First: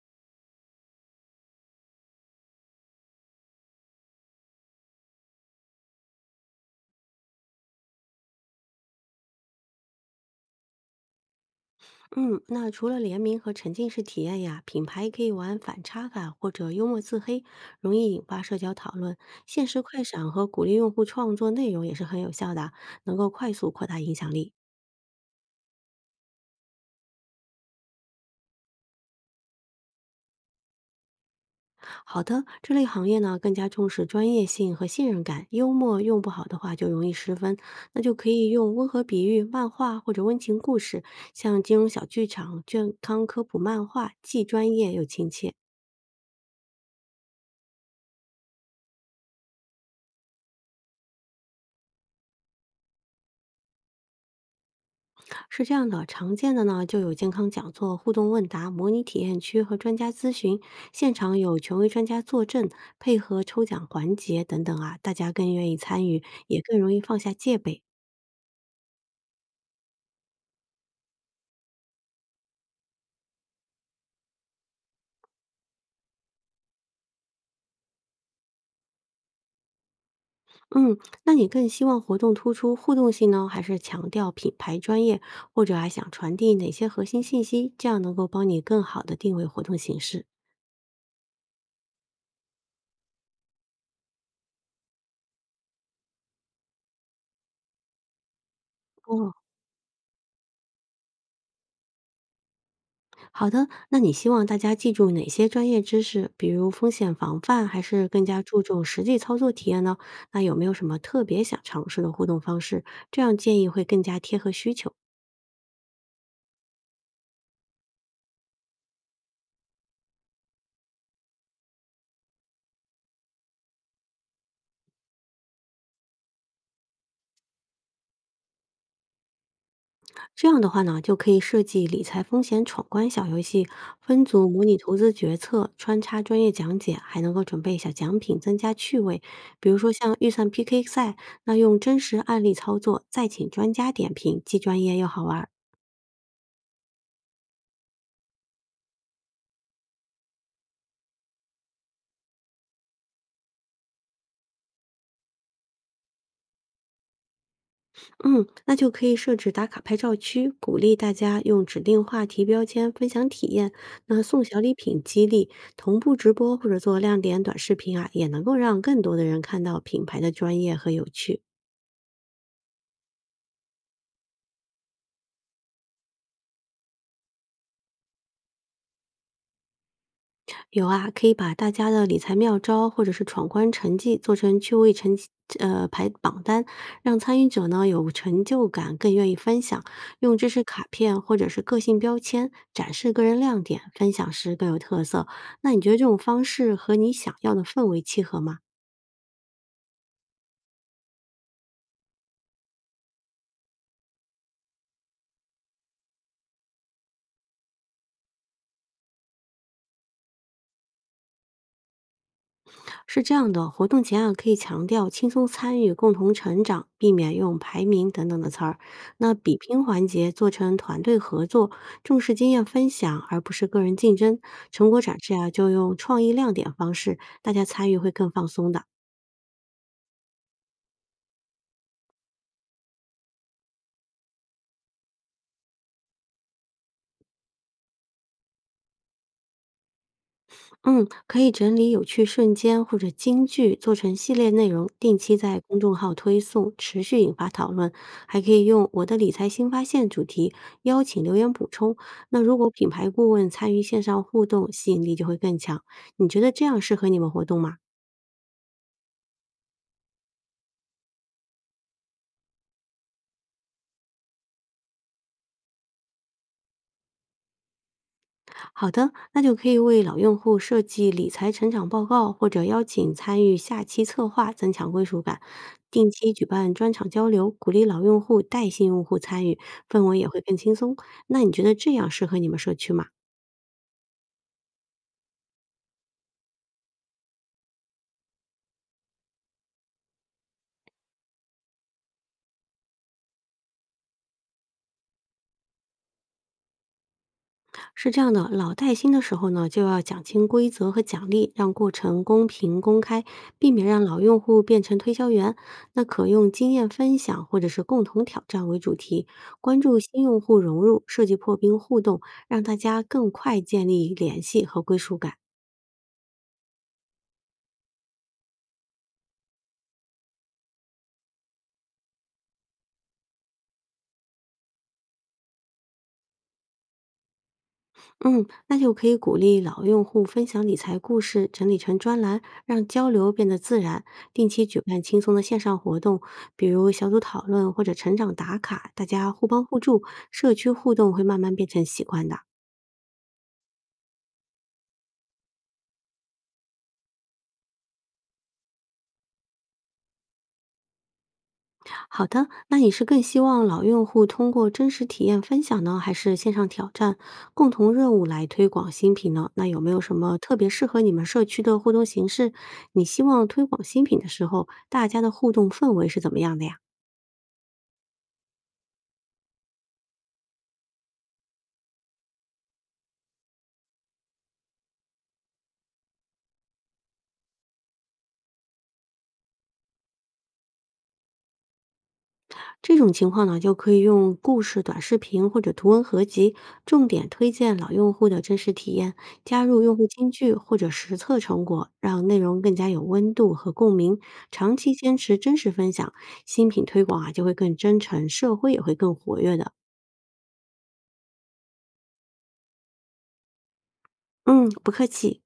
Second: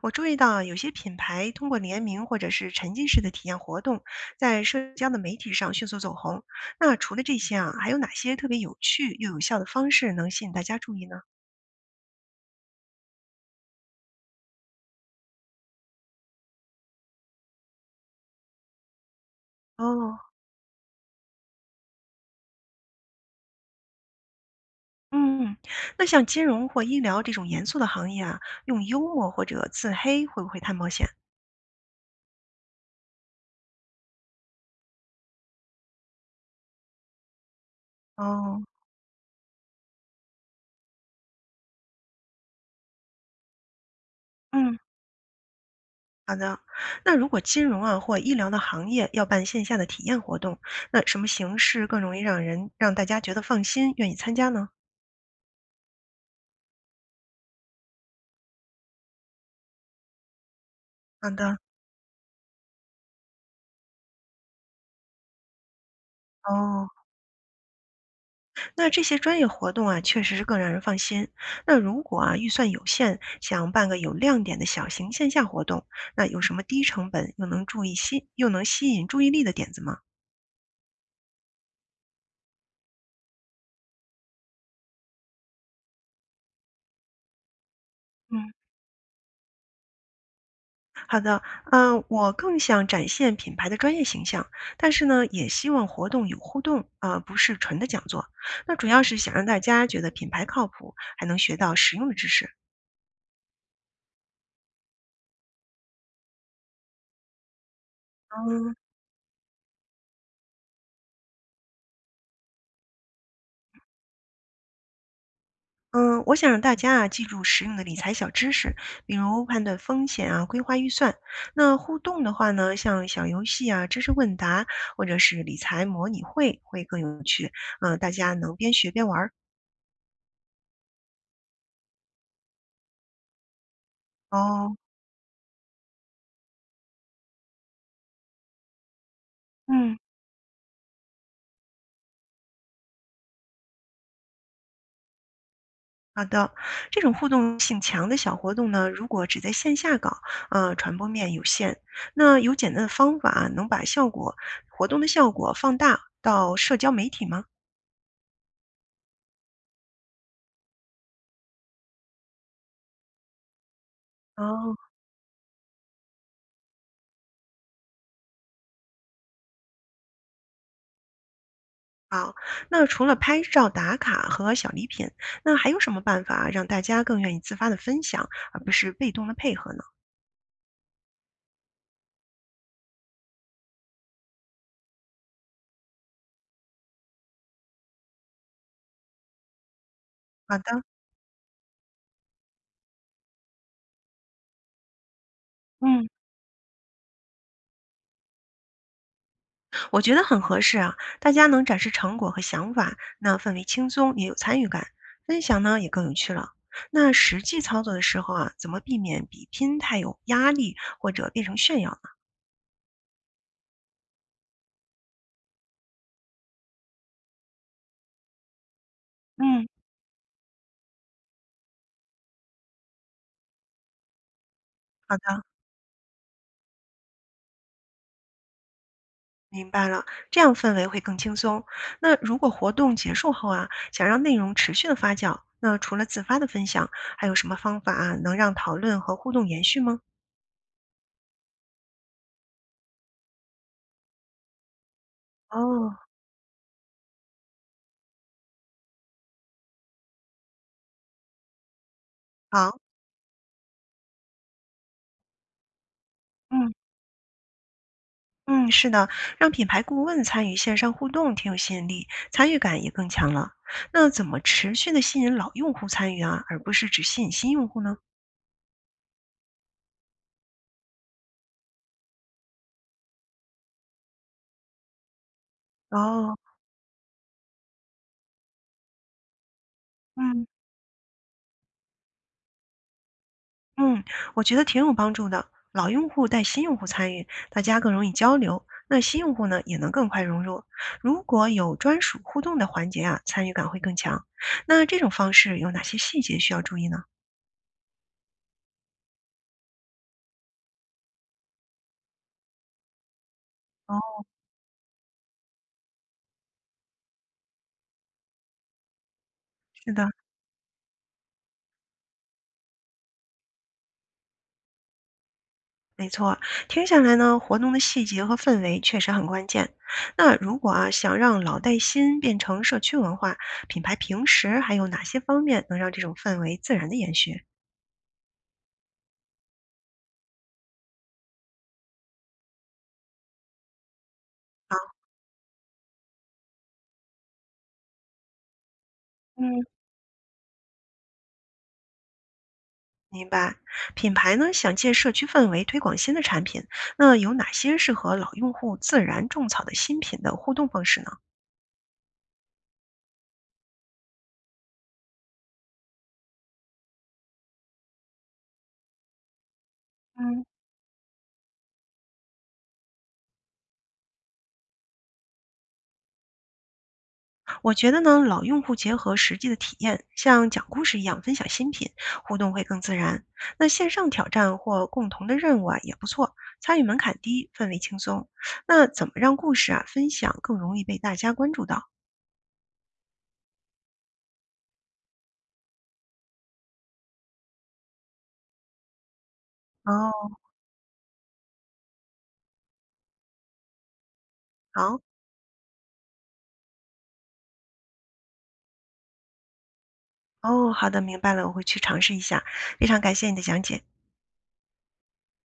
我注意到有些品牌通过联名或者是沉浸式的体验活动，在社交的媒体上迅速走红。那除了这些啊，还有哪些特别有趣又有效的方式能吸引大家注意呢？嗯，那除了联名和沉浸式体验呀，品牌可以玩反差法或者幽默自黑，容易引发社交讨论。限时快哦。闪和鼓励用户创作内容也是很有效的，能够快速扩大影响力。嗯。那像金融或医疗这种严肃的行业啊，用幽默或者自黑会不会太冒险？好的，这类行业呢更加重视专业性和信任感，幽默用不好的话就容易失分，那就可以哦。用温和比喻、漫画或者温情故事，像金融小剧场、健康科普漫画，既专嗯，业又亲切。好的。那如果金融啊或医疗的行业要办线下的体验活动，那什么形式更容易让大家觉得放心，愿意参加呢？是这样的，常见的呢就有健康讲座、互动问答、模拟体验区和专家咨询，现好场的。有权威专家坐镇，配合抽奖环节等等啊，大家更愿意参与，也更哦。容易放下戒备。那这些专业活动啊，确实是更让人放心。那如果啊预算有限，想办个有亮点的小型线下活动，那有什么低成本又能吸引注意力的点子吗？嗯，那你更希望活动突出互动性呢，还是强调品牌专业，或者还想传递哪些核心信息？这样能够嗯，帮你更好的定位活动形式。好的。我更想展现品牌的专业形象，但是呢，也希望活动有互动，啊，不是纯的讲座。那主要是哦，想让大家觉得品牌靠谱，还能学到实用的知识。好的，那你希望大家记住哪些专业知识？比如风险防范，还是更加注嗯。重实际操作体验呢？那有没有什么特别想尝试的互动方式？这样建议会更加贴合需求。嗯，我想让大家啊记住实用的理财小知识，比如判断风险啊、规划预算。那互动的话呢，像小游戏啊、知识问答或者是理财模拟会更有趣。大家能边学边玩儿。这样的话呢，就可以设计理财风险闯关小游戏，分组模哦。拟投资决策，穿插专业讲解，还能够准备小奖品，增加趣味。比如说嗯，像预算 PK 赛，那用真实案例操作，再请专家点评，既专业又好玩儿。好的。这种互动性强的小活动呢，如果只在线下搞，传播面有限。那有简单的方法能把效果活动的效果放大到社交媒体吗？嗯，那就可以设置打卡拍照区，鼓励大家用指定话题标签分享体验。那送小礼哦。品激励，同步直播或者做亮点短视频啊，也能够让更多的人看到品牌的专业和有趣。好。那除了拍照打卡和小礼品，那还有什么办法让大家更愿意自发的分享，而不是被动的配合呢？有啊，可以把大家的理财妙招或者是闯关成绩做成趣味成绩排榜单，让参与者呢有成就感，更愿意分享。用知好识的。卡片或者是个性标签展示个人亮点，分享时更有特色。那你觉得这嗯，种方式和你想要的氛围契合吗？我觉得很合适啊，大家能展示成果和想法，那氛围轻松，也有参与感，分享呢也更有趣了。那实际操作的时候啊，怎么避免比拼太有压力或者变成炫耀呢？是这样的，活动前啊，可以强调轻松参与、共同成长，避免用排名等等的词儿。那比嗯，拼环节做成团队合作，重视经验分享，而不是个人竞争。成果好展示的。啊，就用创意亮点方式，大家参与会更放松的。明白了，这样氛围会更轻松。那如果活动结束后啊，想让内容持续的发酵，那除了自发的分享，还有什么方法啊，能让讨论和互动延续吗？嗯，可以整理有趣瞬间或者金句，做成系列内容，定期在公众哦。号推送，持续引发讨论。还可以用“我的理财新发现”主题邀请留言补充。那如果好。品牌顾问参与线上互动，吸引力就会更强。你觉得这嗯样适合你们活动吗？嗯，是的，让品牌顾问参与线上互动挺有吸引力，参与感也更强了。那怎么持续的吸引老用户参与啊，而不是只吸引新用户呢？好的，那就可以为老用户设计理财成长报告，或者邀请参与下期策划，增强归属感。定期哦。举办专场交流，鼓励老用户带新用户参与，氛围也会嗯。更轻松。那你觉得这样适合你们社区吗？嗯，我觉得挺有帮助的。老用户带新用户参与，大家更容易交流，那新用户呢也能更快融入。如果有专属互动的环节啊，参与感会更强。那这种方式有哪些细节需要注意呢？是这样的，老带新的时候呢，就要讲清规则和奖励，让过程公平公开，避免让哦，老用户变成推销员。那可用经验分享或者是共同挑战为主题，关是注的，新用户融入，设计破冰互动，让大家更快建立联系和归属感。没错。听下来呢，活动的细节和氛围确实很关键。那如果啊想让老带新变成社区文化，品牌平时还有哪些方面能让这种氛围自然的延续？嗯，那就可以鼓励老用户分享理财故事，整理成专栏，让交流变得自然。定期举办轻松的线上活动，比如小组讨论或者成长打卡，大家互嗯。帮互助，社区互动会慢慢变成习惯的。明白，品牌呢想借社区氛围推广新的产品，那有哪些适合老用户自然种草的新品的互动方式呢？好的，那你是更希望老用户通过真实体验分享呢，还是线上挑战共同任务来推广新品呢？那有没有什么嗯，特别适合你们社区的互动形式？你希望推广新品的时候，大家的互动氛围是怎么样的呀？我觉得呢，老用户结合实际的体验，像讲故事一样分享新品，互动会更自然。那线上挑战或共同的任务啊也不错，参与门槛低，氛围轻松。那怎么让故事啊分享更容易被大家关注到？这种情况呢，就可以用故事短视频或者图文合集，重点推荐老用户的真实体验，加入用户哦。金句或者实测成果，让内容更加有温度和共鸣。长期好。坚持真实分享，新品推广啊就会更真诚，社会也会更活跃的。哦，好的，明白了，我会去尝试一下。非常感谢你的讲解。嗯，不客气。